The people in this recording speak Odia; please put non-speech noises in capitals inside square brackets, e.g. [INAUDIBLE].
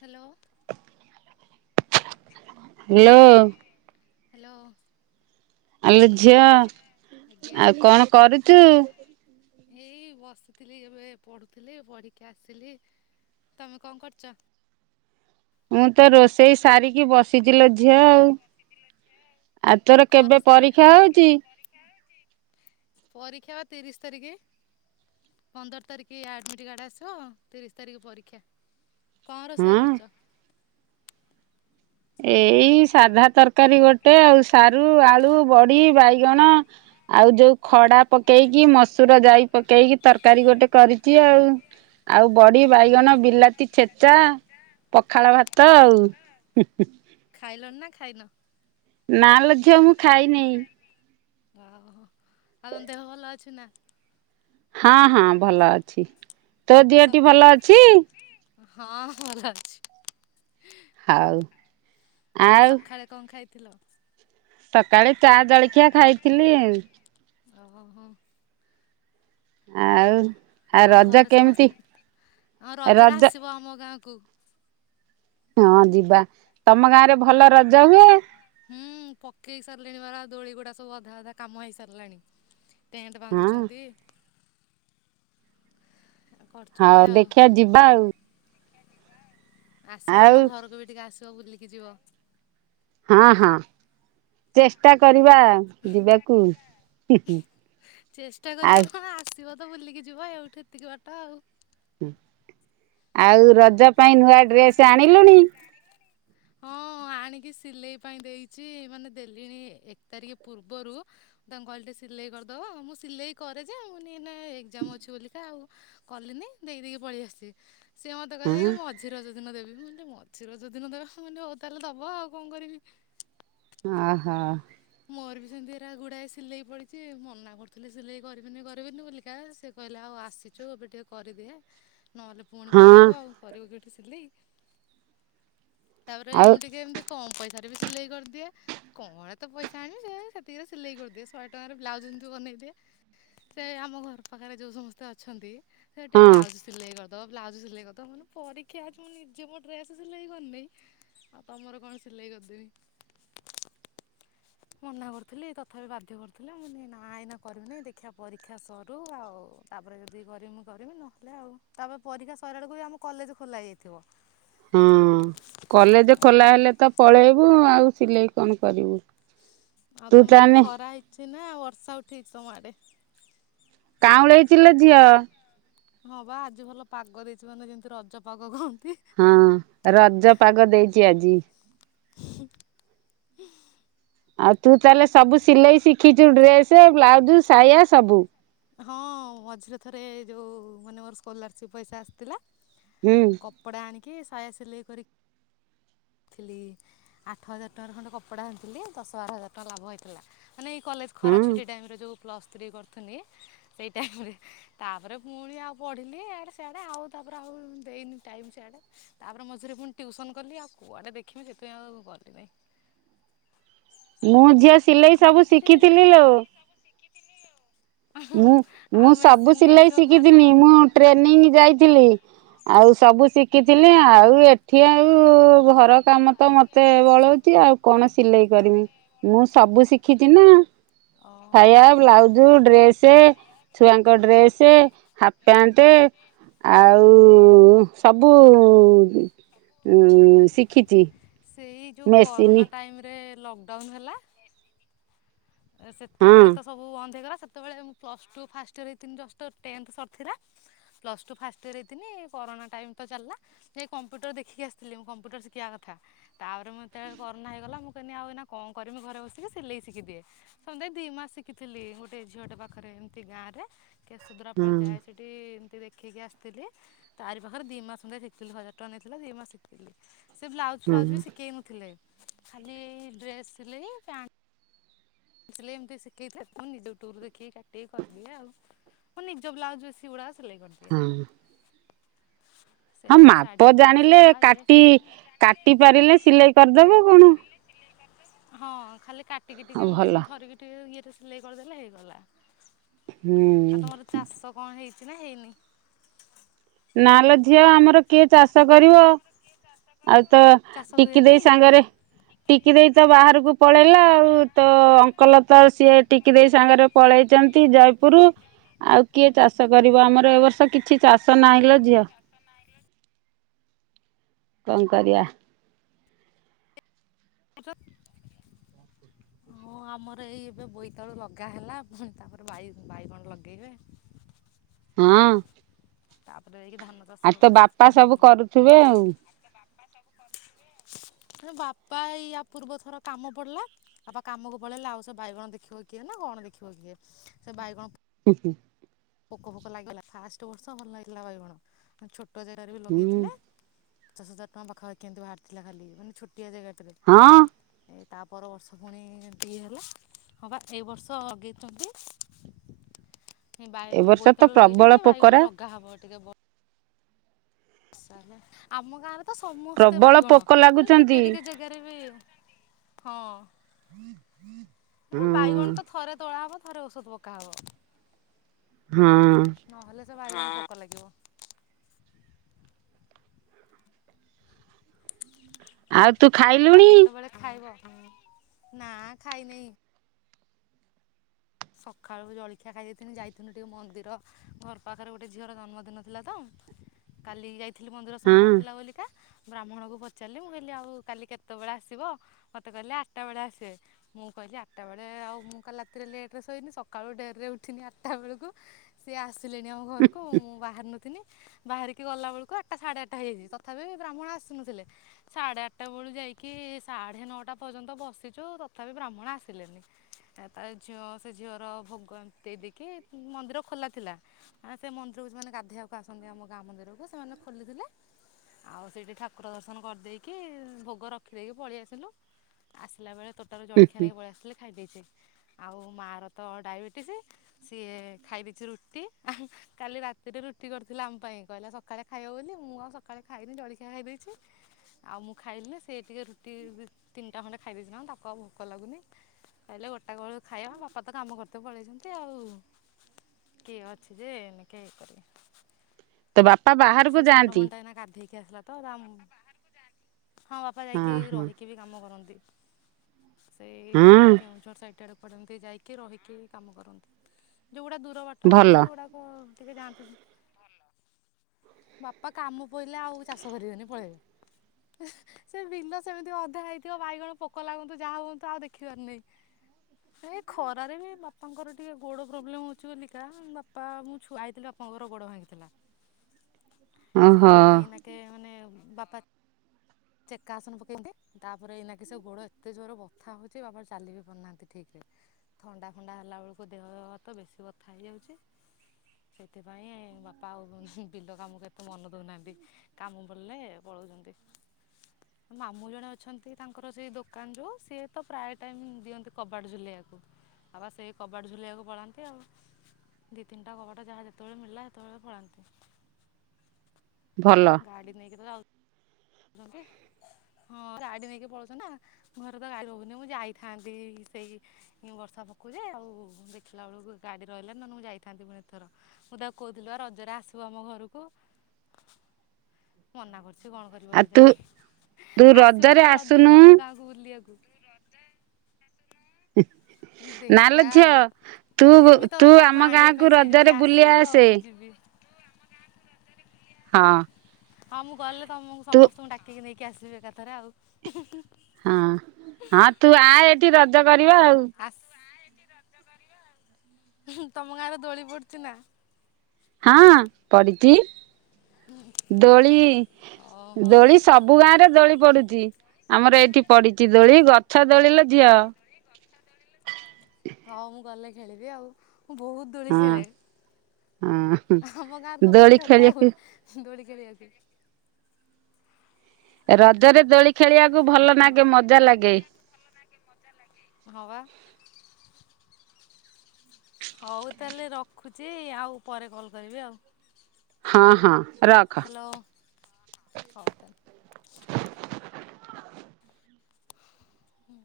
ହ୍ୟାଲୋ। ହ୍ୟାଲୋ ହ୍ୟାଲୋ ଆଲୋ ଝିଅ ଆଜ୍ଞା ଆଉ କଣ କରୁଚୁ? ଏଇ ବସିଥିଲି ଏବେ ପଢୁଥିଲି ପଢିକି ଆସିଲି। ତମେ କଣ କରୁଛ? ମୁଁ ତ ରୋଷେଇ ସାରିକି ବସିଛି ବସିଛି ଝିଅ ଆଉ। ଆଉ ତୋର କଣ କେବେ ରୋଷେଇ କରିଥିଲ? ପରୀକ୍ଷା ହଉଚି? ପରୀକ୍ଷା ବା ତିରିଶ ତାରିଖ ପନ୍ଦର ତାରିଖ ଆଡମିଟ୍ କାର୍ଡ ଆସିବ ତିରିଶ ତାରିଖ ପରୀକ୍ଷା। କଣ ରୋଷେଇ ହଁ କରୁଛ? ଏଇ ସାଧା ତରକାରୀ ଗୋଟେ ଆଉ ସାରୁ, ଆଳୁ, ବଡ଼ି, ବାଇଗଣ ଆଉ ଯୋଉ ଖଡା ପକେଇକି ମସୁର ଜାଇ ପକେଇକି ତରକାରୀ ଗୋଟେ କରିଛି ଆଉ ଆଉ ବଡି, ହଁ ହଁ। ବାଇଗଣ, ବିଲାତି ଛେଚା ପଖାଳ ଭାତ ଆଉ। [INAUDIBLE] ଖାଇଲଣି ନା ଖାଇନ। ନା ଲୋ ଝିଅ ମୁଁ ଖାଇନି। ଓହୋ ଆ ତମ ଦେହ ଭଲ ଅଛି ନା। ହଁ ହଁ ଭଲ ଅଛି। ତୋ ଦିହଟି ଭଲ ଅଛି। ହଁ ଭଲ ଅଛି। ହଉ ଆଉ ସକାଳେ କଣ ଖାଇ ଥିଲ ସକାଳେ ଚା ଜଳଖିଆ ଖାଇଥିଲି। [UNINTELLIGIBLE] ଆଉ କଣ ଖ ଆଉ ଆଉ ରଜ ଘରେ କେମିତି ସମସ୍ତେ ହଁ ରଜରେ ରଜ ଆସିବ ଆମ ଗାଁ କୁ। ହଁ ଯିବା ତମ ଗାଁରେ ଭଲ ରଜ ହୁଏ? ହୁଁ ପକେଇ ସାରିଲିଣି ପରା [UNINTELLIGIBLE] ଦୋଳି ଗୁଡା ସବୁ ଅଧା ଅଧା କାମ ହେଇ ସାରିଲାଣି। ଟେଣ୍ଟ ହଁ ବାନ୍ଧୁଛନ୍ତି। କରୁଛନ୍ତି ହୋଉ ଆଉ। ଦେଖିଆ ଯିବା ଆଉ। ଆସିବ ଆମ ଆଉ ଘରକୁ ବି ଟିକେ ଆସି ଆସ ବୁଲିକି ଯିବ। ହଁ ହଁ ଚେଷ୍ଟା କରି ବା ଯିବାକୁ ହୁଁ ହୁଁ ଆଉ ସିବ ତ ବୁଲିକି ଯିବ ଏଇଠୁ ଏତିକି ବାଟ ଆଉ। ଆଉ ରଜ ପାଇଁ ନୂଆ ଡ୍ରେସ ଆଣିଲୁଣି? ହଁ ଆଣିକି ସିଲେଇ ପାଇଁ ଦେଇଚି ମାନେ ଦେଲିଣି ଏକ ତାରିଖ ପୂର୍ବରୁ ତାଙ୍କୁ କହିଲ ଟିକେ ସିଲେଇ କରିଦବ ମୁଁ ସିଲେଇ କରେ ଯେ ମୁଁ କହିଲି ଏଇନା ଏକ୍ଜାମ ଅଛି ବୋଲିକା ଆଉ କଲିନି ଦେଇ ଦେଇକି ପଳେଇ ଆସିଚି ସେ ସେ କହିଲେ ହଁ ଯାଇକି ମଝି ରଜ ଦିନ ଦେବି ମୁଁ କହିଲି ମୁଁ କହିଲି ମଝି ରଜ ଦିନ ଦବ ମୁଁ କହିଲି ହଉ ତାହେଲେ ଦବ ଆଉ କଣ କରିବି। ଓହୋ। ମୋର ବି ସେମିତି ହେରା ଗୁଡ଼ାଏ ସିଲେଇ ପଡ଼ିଚି ମନା କରୁଥିଲି ସିଲେଇ କରିବିନି କରିବିନି ବୋଲିକା ସେ କହିଲେ ଆଉ ଆସିଚୁ ଏବେ ଟିକେ କରିଦେ। ନହେଲେ ପୁଣି ହଁ ପଳେଇବୁ ଆଉ କରିବୁ କି ସିଲେଇ ତାପରେ ଆଉ ମୁଁ ଟିକେ ଏମିତି କମ୍ ପଇସାରେ ବି ସିଲେଇ କରିଦିଏ କଣ ଏତେ ପଇସା ଆଣିବି ଯେ ସେତିକିରେ ସିଲେଇ କରିଦିଏ ଶହେ ଟଙ୍କାରେ ବ୍ଲାଉଜ ଯେମିତି ବନେଇଦିଏ ସେ ଆମ ଘର ପାଖରେ ଯୋଉ ସମସ୍ତେ ଅଛନ୍ତି ସେ ଟିକେ ହଁ ବ୍ଲାଉଜ ସିଲେଇ କରି ତ ବ୍ଲାଉଜ ସିଲେଇ କରିଦବ ମୁଁ କହିଲି ପରୀକ୍ଷା ଅଛି ମୁଁ ନିଜେ ମୋ ଡ୍ରେସ ସିଲେଇ କରିନେଇ ଆଉ ତମର କଣ ସିଲେଇ କରିଦେବି। ମନା କରୁଥିଲି ତଥାପି ବାଧ୍ୟ କରୁଥିଲା ମୁଁ କହିଲି ନା ଏଇନା କରିବି ନାଇଁ ଦେଖିବା ପରୀକ୍ଷା ସରୁ ଆଉ ତାପରେ ଯଦି କରିବି ମୁଁ କରିବି ନହେଲେ ଆଉ ତାପରେ ପରୀକ୍ଷା ସରିଲା ବେଳକୁ ବି ଆମ କଲେଜ ଖୋଲା ଯାଇଥିବ। ହଁ କଲେଜ ଖୋଲା ହେଲେ ତ ପଳେଇବୁ ଆଉ ସିଲେଇ କଣ କରିବୁ। ଆଉ ତୁ ତମ ତାହେଲେ ଖରା ହେଇଚି ନା ବର୍ଷା ଉଠେଇଚି ତମ ଆଡ଼େ? କାଉଁଳେଇଚି ଲୋ ଝିଅ। ହଁ ପା ଆଜି ଭଲ ପାଗ ଦେଇଚି ମାନେ ଯେମିତି ରଜ ପାଗ କହନ୍ ହଁ ରଜ ପାଗ ଦେଇଚି ଆଜି। [INAUDIBLE] ଆଉ ତୁ ତାହେଲେ ସବୁ ସିଲେଇ ଶିଖିଛୁ ଡ୍ରେସ ବ୍ଲାଉଜ ସାୟା ସବୁ। ହଁ ମଝିରେ ଥରେ ଯୋଉ ମାନେ ମୋର ସ୍କଲାରସିପ ପଇସା ଆସିଥିଲା ହୁଁ କପଡ଼ା ଆଣିକି ସାୟା ସିଲେଇ କରିକି ଆଣିଥିଲି ଆଠ ହଜାର ଟଙ୍କାର ଖଣ୍ଡେ କପଡ଼ା ଆଣିଥିଲି ଦଶ ବାର ହଜାର ଟଙ୍କା ଲାଭ ହେଇଥିଲା। ମାନେ ଏଇ କଲେଜ ହଁ ଖରା ଛୁଟି ଟାଇମରେ ଯୋଉ ପ୍ଲସ୍ ଥ୍ରୀ କରୁଥିଲି ସେଇ ଟାଇମରେ ତାପରେ ପୁଣି ଆଉ ପଢ଼ିଲି ଇଆଡ଼େ ସିଆଡ଼େ ଆଉ ତାପରେ ଆଉ ଦେଇନି ଟାଇମ୍ ସିଆଡ଼େ ତାପରେ ମଝିରେ ପୁଣି ଟ୍ୟୁସନ୍ କଲି ଆଉ କୁଆଡ଼େ ଦେଖିବି ସେଥିପାଇଁ ଆଉ କଲି ନାହିଁ। ମୁଁ ଝିଅ ସିଲେଇ ଆମର ସବୁ ଏଠି ଟିକେ ଯଦି ଶିଖିଥିଲି ଆଉ ମୁଁ ମୁଁ ଆଉ ସବୁ ମେସିନ୍ ନେଇ ସିଲେଇ ଆସିବ ଘରେ ଶିଖିଥିଲି ଆଉ। ମୁଁ ଟ୍ରେନିଂ ଯାଇଥିଲି। ଆଉ ସବୁ ଶିଖିଥିଲି ଆଉ ଏଠି ଆଉ ଘର କାମ ତ ମତେ ବଳଉଛି ଆଉ କଣ ସିଲେଇ କରିମି ମୁଁ ସବୁ ଶିଖିଛି ନା ସାୟା, ଓହୋ ବ୍ଲାଉଜ, ଡ୍ରେସ ଛୁଆଙ୍କ ଡ୍ରେସ, ହାଫ ପ୍ୟାଣ୍ଟ ଆଉ ସବୁ ଶିଖିଛି। ସେଇ ଯେଉଁ ମେସିନ୍ କରୋନା ଟାଇମରେ ଲକଡାଉନ୍ ହେଲା ଏ ହଁ ସେତେବେଳେ ତ ସବୁ ବନ୍ଦ ହେଇଗଲା। ଯେତେବେଳେ ପ୍ଲସ ଟୁ ଫାଷ୍ଟ ଇଅର ହେଇଥିନୀ। ଜଷ୍ଟ ଟେନ୍ଥ ସାରିଥିଲା ପ୍ଲସ ଟୁ ଫାଷ୍ଟ ଇଅର ହେଇଥିନି କରୋନା ଟାଇମ୍ ତ ଚାଲିଲା ଯାଇକି କମ୍ପ୍ୟୁଟର ଦେଖିକି ଆସିଥିଲି ମୁ କମ୍ପ୍ୟୁଟର ଶିଖିବା କଥା। ତାପରେ ମୋତେ କରୋନା ହେଇଗଲା ମୁ କହିନି ଏଇନା କଣ କରିବି ଘରେ ବସିକି ସିଲେଇ ଶିଖିଦିଏ। ସମୁଦାୟ ଦି ମାସ ଶିଖିଥିଲି ଗୋଟେ ଝିଅଟା ପାଖରେ ଏମିତି ଗାଁ ରେ କେ ହଁ ସୁଦ୍ରାପାଳ ଯାଏ ସେଇଠି ଦେଖିକି ଆସିଥିଲି ତାରି ପାଖରେ ଦି ମାସ ଶିଖଥିଲି ହଜାର ଟଙ୍କା ନେଇଥିଲା ଦି ମାସ ଶିଖଥିଲି। ସେ ବ୍ଲାଉଜ୍ ହଁ ଫ୍ଲାଉଜ୍ ବି ଶିଖେଇ ନଥିଲେ। ଖାଲି ଏଇ ଡ୍ରେସ୍ ସିଲେଇ ପ୍ୟାଣ୍ଟ ସିଲେଇ ଏମିତି ଶିଖେଇଥା ନିଜ ଟୁର ଦେଖିକି କାଟିକ କରିଦିଏ ଆଉ ହ ନିଜ ବ୍ଲା ସିଗୁଡା ସିଲେଇ କରିଦିଏ। ହଁ ହଁ ସେଇ ମାପ ଶାଢ଼ୀ ଫଲ୍ସ ଜାଣିଲେ ପକା ଇଏ କାଟି ସିଏ। କାଟି ପାରିଲେ ସିଲେଇ କରିଦବ କଣ। ହଁ ଖାଲି କା ହଁ ଭଲ। ଟିକେ ଇଏ ଟ ସିଲେଇ କରିଦେଲେ ହେଇଗଲା। ହୁଁ ସନା ହେଇନି। ନାଲୋ ଝିଅ ଆମର କିଏ ଚାଷ କରିବ? ଆଉ ତ ଚାଷ ଟିକି ହୁଏନି? ଦେଇ ସାଙ୍ଗରେ ଟିକି ଦେଇ ତ ବାହାରକୁ ପଳେଇ ହେଲା ଆଉ ତ ଅଙ୍କଲ ତ ସିଏ ଟିକି ଦେଇ ସାଙ୍ଗରେ ପଳେଇଛନ୍ତି ଜୟପୁର ଆଉ କିଏ ଚାଷ କରିବ ଆମର ଏ ବର୍ଷ [UNINTELLIGIBLE] ଓହୋ। ନାଇଲୋ ଝିଅ। କଣ କରିବା? [UNINTELLIGIBLE] ହଁ ଆମର ଏଇ ଏବେ ବୋଇତାଳୁ ଲଗା ହେଲା, ପୁଣି ତାପରେ ବାଇ ବାଇଗଣ ଲଗେଇବେ। ହୁଁ ଉଉ ତାପରେ। ଯାଇକି ଧାନ ଚାଷ ଆଉ ହବ। ତୋ ବାପା ସବୁ କରୁଥିବେ ଆଉ ବାପା ଇଆ ପୂର୍ବ ଥର କାମ ପଡିଲା, ବାପା କାମକୁ ପଳେଇଲେ ଆଉ ସେ ବାଇଗଣ ଦେଖିବ କିଏ ନା କଣ ଦେଖିବ କିଏ, ସେ ବାଇଗଣ ହୁଁ। ପୋକଫୋକ ଲାଗିଗଲା ଫାଷ୍ଟ୍ ବର୍ଷ ଭଲ ହେଇଥିଲା ବାଇଗଣ [INAUDIBLE] ଛୋଟ୍ ଟୋ ଜାଗାରେ ବି ହୁଁ ଲଗେଇଥିଲେ। ପଚାଶ ହଜାର ଟଙ୍କା ପାଖାପାଖି କିନ୍ତୁ ବାହାରଥିଲା ଖାଲି ମାନେ ଛୋଟ୍ ଛୋଟିଆ ଜାଗାଟାରେ ହଁ ଏ ତାପର ବର୍ଷ ପୁଣି ଏମିତି ହେଲା ହଁ ପା ଏଇ ବର୍ଷ ଲଗେଇଛନ୍ତି। ବାଇ ଏ ଯୋଉ ବର୍ଷ ତ ବୋଇତାଳୁ ପ୍ରବଳ ଲଗେଇଛନ୍ତି ଯେ ବାଇଗଣ ପୋକରା ଲଗାହବ ଟିକେ ବ ବର୍ଷା ହେଲା ଆମ ଗାଁର [INAUDIBLE] ସମସ୍ତେ ପ୍ରବଳ ବାଇଗଣ, ପୋକ ହେଲେ ଲାଗୁଛନ୍ତି ଟିକେ ଟିକେ ଜାଗାରେ ବି, ହଁ ହୁଁ ବାଇଗଣ ତ ଥରେ ତୋଳା ହବ। ଥରେ ଔଷଧ ପକାହେବ। ହଁଅଅ ତ ବାଇଗଣ ପୋକ ଲାଗିବ। ଆଜ୍ ଆଉ କେତେବେଳେ ଖାଇବ? ନାଆଆ ଖାଇନେଇ। ସକାଳୁ ଜଳଖିଆ ଖାଇଯାଇଥିଲି ଯାଇଥିଲୁ ଟିକେ ମନ୍ଦିର ଘର ପାଖରେ ଗୋଟେ ଝିଅର ଜନ୍ମଦିନ ଥିଲା ତ କାଲି ଯାଇ ଥିଲି ମନ୍ଦିର ସୋମବାର ଥିଲା ହଁ ବୋଲିକା। ବ୍ରାହ୍ମଣକୁ ପଚାରିଲି ମୁଁ କହିଲି ଆଉ କାଲି କେତେବେଳେ ଆସିବ, ମୋତେ କହିଲେ ଆଠଟା ବେଳେ ଆସେ ମୁଁ କହିଲି ଆଠଟା ବେଳେ ଆଉ ମୁଁ କାଲି ରାତିରେ ଲେଟ୍ [INAUDIBLE] ଶୋଇନି ସକାଳୁ ଡେରରେ ଉଠିନି ଆଠଟା ବେଳକୁ ସିଏ ଆସ୍ ଲେଣି ଆମ ଘରକୁ ମୁଁ ବାହାରି ନଥିନି। ବାହାରିକି ଗଲାବେେଳକୁ ଆଠଟା ସାଢ଼େ ଆଠଟା ହେଇଯାଇଛି ତଥାପି ବ୍ରାହ୍ମଣ ଆସିନଥିଲେ, ସାଢ଼େ ଆଠଟା ବେଳୁ ଯାଇକି ସାଢ଼େ ନଅଟା ପର୍ଯ୍ୟନ୍ତ ବସିଛୁ ତଥାପି ବ୍ରାହ୍ମଣ ଆସିଲେନି, ତା ତା ଝିଅ ସେ ଝିଅର ଭୋଗ ଏମିତି ଦେଇ ଦେଇକି ମନ୍ଦିର ଖୋଲା ଥିଲା ମାନେ ସେ ମନ୍ଦିରକୁ ସେମାନେ ଗାଧୋଇବାକୁ ଆସନ୍ତି ଆମ ଗାଁ ମନ୍ଦିରକୁ ସେମାନେ ଖୋଲିଥିଲେ, ଆଉ ସେଇଠି ଠାକୁର ଦର୍ଶନ କରିଦେଇକି ଭୋଗ ରଖିଦେଇକି ପଳେଇ ଆସିଲୁ, ଆସିଲା ବେଳେ ତୋଟାରୁ ଜଳଖଆ ନେଇକି ପଳେଇ ଆସିଲି ଖାଇ ଦେଇଛି। ଆଉ ମାଆ [UNINTELLIGIBLE] ତ ଡାଇବେଟିସ୍ ସିଏ ଖାଇ ଦେଇଛି ରୁଟି ହୁଁ କାଲି ରାତିରେ ରୁଟି କରିଥିଲା ଆମ ପାଇଁ କହିଲା ସକାଳେ ଖାଇବ ବୋଲି ମୁଁ ଆଉ ସକାଳେ ଖାଇନି ଜଳଖିଆ ଖାଇ ଦେଇଛି, ଆଉ ମୁଁ ଖାଇଲିିନି ନା ସିଏ ଟିକେ ରୁଟି ଦି ତିନିଟା ଖଣ୍ଡେ ଖାଇ ଦେଇଛି ନା ତାକୁ ଆଉ ଭୋକ ଲାଗୁନି କହିଲେ ଗୋଟାଏ ବେଳକୁ ଖାଇବା ବାପା [UNINTELLIGIBLE] କାମ କରତେ ପଳେଇଛନ୍ତି ଆଉ, କିଏ ଅଛି ଯେ ଏଇନେକେ‌ ଇଏ କରିବ। ତୋ ବାପ୍ ବାପା ବାହାରକୁ ଯାଆନ୍ତି। କି ଆସିଲା ତ ଆମ୍ ହଁ ବାପା ଯାଇକି ହଁ ହଁ ରହିକି ବି କାମ କରନ୍ତି। ସେଇ ହଁ କେଉଁଝର ସାଇଟ୍। ଟାଡେ ପଡନ୍ତି ଯାଇକି ରହିକି କାମ କରନ୍ତି। ଯୋଉଗୁଡା ଦୂର ବାଟ ଭଲ ସେଗୁଡାକ ଟିକେ ଯାଆନ୍ତିିବୁ ବାପା କାମ ପିଲେ ଆଉ ଚାଷ କରିବେନି ପଳେଇବେ। ସେ ବିିଲ ସେମିତି ଅଧା ହେଇଥିବ ବାଇଗଣ ପୋକ ଲାଗନ୍ତୁ ଯାହା ହୁଅନ୍ତୁ ଆଉ ଦେଖିିବାର ନାହିଁ। ଏ ଖରାରେ ବି ବାପାଙ୍କର ଟିକେ ଗୋଡ ପ୍ରୋବ୍ଲେମ ହୋଉଚି ବୋଲିକା ବାପା ମଁ ଛୁଆ ହେଇଥିଲି ବାପାଙ୍କର ଗୋଡ ଭାଙ୍ଗିଥିଲା। ସେ ଓହୋ ଗୋଡ଼ ଏନାକେ ମାନେ ବାପା ଚେକା ଆସନ ପକେଇନ୍ତି ତାପରେ ଏଇନାକି ସେ ଗୋଡ଼ ଏତେ ଜୋର ବଥା ହୋଉଚି ବାପା ଚାଲି ବି ପାରୁନାହାନ୍ତି ଠିକ ରେ। ଥଣ୍ଡା ଫଣ୍ଡା ହେଲା ବେଳକୁ ଦେହ ହାତ ବେଶୀ ବଥା ହେଇଯାଉଚି ସେଇଥିପାଇଁ ବାପା ଆଉ ହୁଁ। ବିଲ କାମକୁ କେତେ ମନ ଦଉନାହାନ୍ତି। କାମ ବିଲେ ପଳୋଉଚନ୍ତି। ମାମୁଁ ଜଣେ ଅଛନ୍ତି ତାଙ୍କର ସେଇ ଦୋକାନ ଯୋଉ ସିଏ ତ ପ୍ରାୟ ଟାଇମ ଦିଅନ୍ତି କବାଟ ଝୁଲେଇବାକୁ ଆବା ସେଇ କବାଟ ଝୁଲେଇବାକୁ ପଳାନ୍ତି ଆଉ ଦିଇ ତିନିଟା କବାଟ ଯାହା ଯେତେବେଳେ ମିଳିଲା ସେତେବେଳେ ପଳାନ୍ତି। ଭଲ ଗାଡି ନେଇକି ତ ଯାଉ ହଁ ଗାଡି ନେଇକି ପଳଉଚନ୍ତି ନା ଘରେ ତ ଗାଡି ରୋହୁନି। ମୁଁ ଯାଇଥାନ୍ତି ସେଇ ବର୍ଷା ପକୋଉ ଯେ ଆଉ ଦେଖିଲା ବେଳକୁ ଗାଡି ରହିଲା ନହେଲେ ମୁଁ ଯାଇଥାନ୍ତି ପୁଣି ଏଥର ମୁଁ ତାକୁ କହୁଥିଲି ଆ ରଜରେ ଆସିବ ଆମ ଘରକୁ। ମନା କରୁଚି କଣ ଯିବ ଆଉ ତୁ କେଜାଣି ତୁ ଆସିବ ରଜରେ ତମେ ଆସୁନୁ ରଜକୁ ଆମ ଗାଁକୁ ବୁଲିଆକୁ। [UNINTELLIGIBLE] ନା ଲୋ ଝିଅ ତୁ ହଉ ଯିମି ତ ତୁ ତାକୁ ଆମ ଆଣିବା ପାଇଁ ଗାଁକୁ ସିଏ ଯଦି ରଜରେ ବୁଲି ଆସିବ ଆସେ। ମୁଁ ଯିବି ହଁ। ହଁ ମୁଁ ଗଲେ ତମକୁ ତୁ ସମସ୍ତଙ୍କୁ ଡାକିକି ନେଇିକି କିି ଆସିବି ଏକା ଥରେ ଆଉ ଉଁ ହୁଁ ହୁଁ। ହଁ ହଁ ତୁ ଆ ଏଠି ରଜ କରିବା ଆଉ। ଆସ ତମ ଗାଁରେ ଦୋଳି ପଡଚି ନା? ହଁ ପଡିଚି ଦୋଳି ଓହୋ। ଦୋଳି ସବୁ ଗାଁ ରେ ଦୋଳି ପଡୁଚି ଆମର ଏଇଠି ପଡିଚି ଦୋଳି ଗଛ ଦୋଳି ଲୋ ଝିଅ। ହଁ ମୁଁ ଗଲେ ଖେଳିବି ଆଉ। ମୁଁ ବୋହୁତ ଦୋଳି ହଁ ଖେଳେ ହଁ ଆମ ଗାଁରେ ତ ପୁରା ଦୋଳି ଝଗଡ଼ା ଖେଳିବାକୁ ହୁଏ ଦୋଳି ଖେଳିଆକୁ। ରଜରେ ଦୋଳି ଖେଳିବା କୁ ଭଲ ଲାଗେ ମଜା ଲାଗେ। ହଁ ପା। ହୋଉ ତାହେଲେ ରଖୁଚି ଆଉ ପରେ କଲ କରିବି ଆଉ। ହଁ ହଁ। ରଖ। ହ୍ୟାଲୋ। ହୁଁ।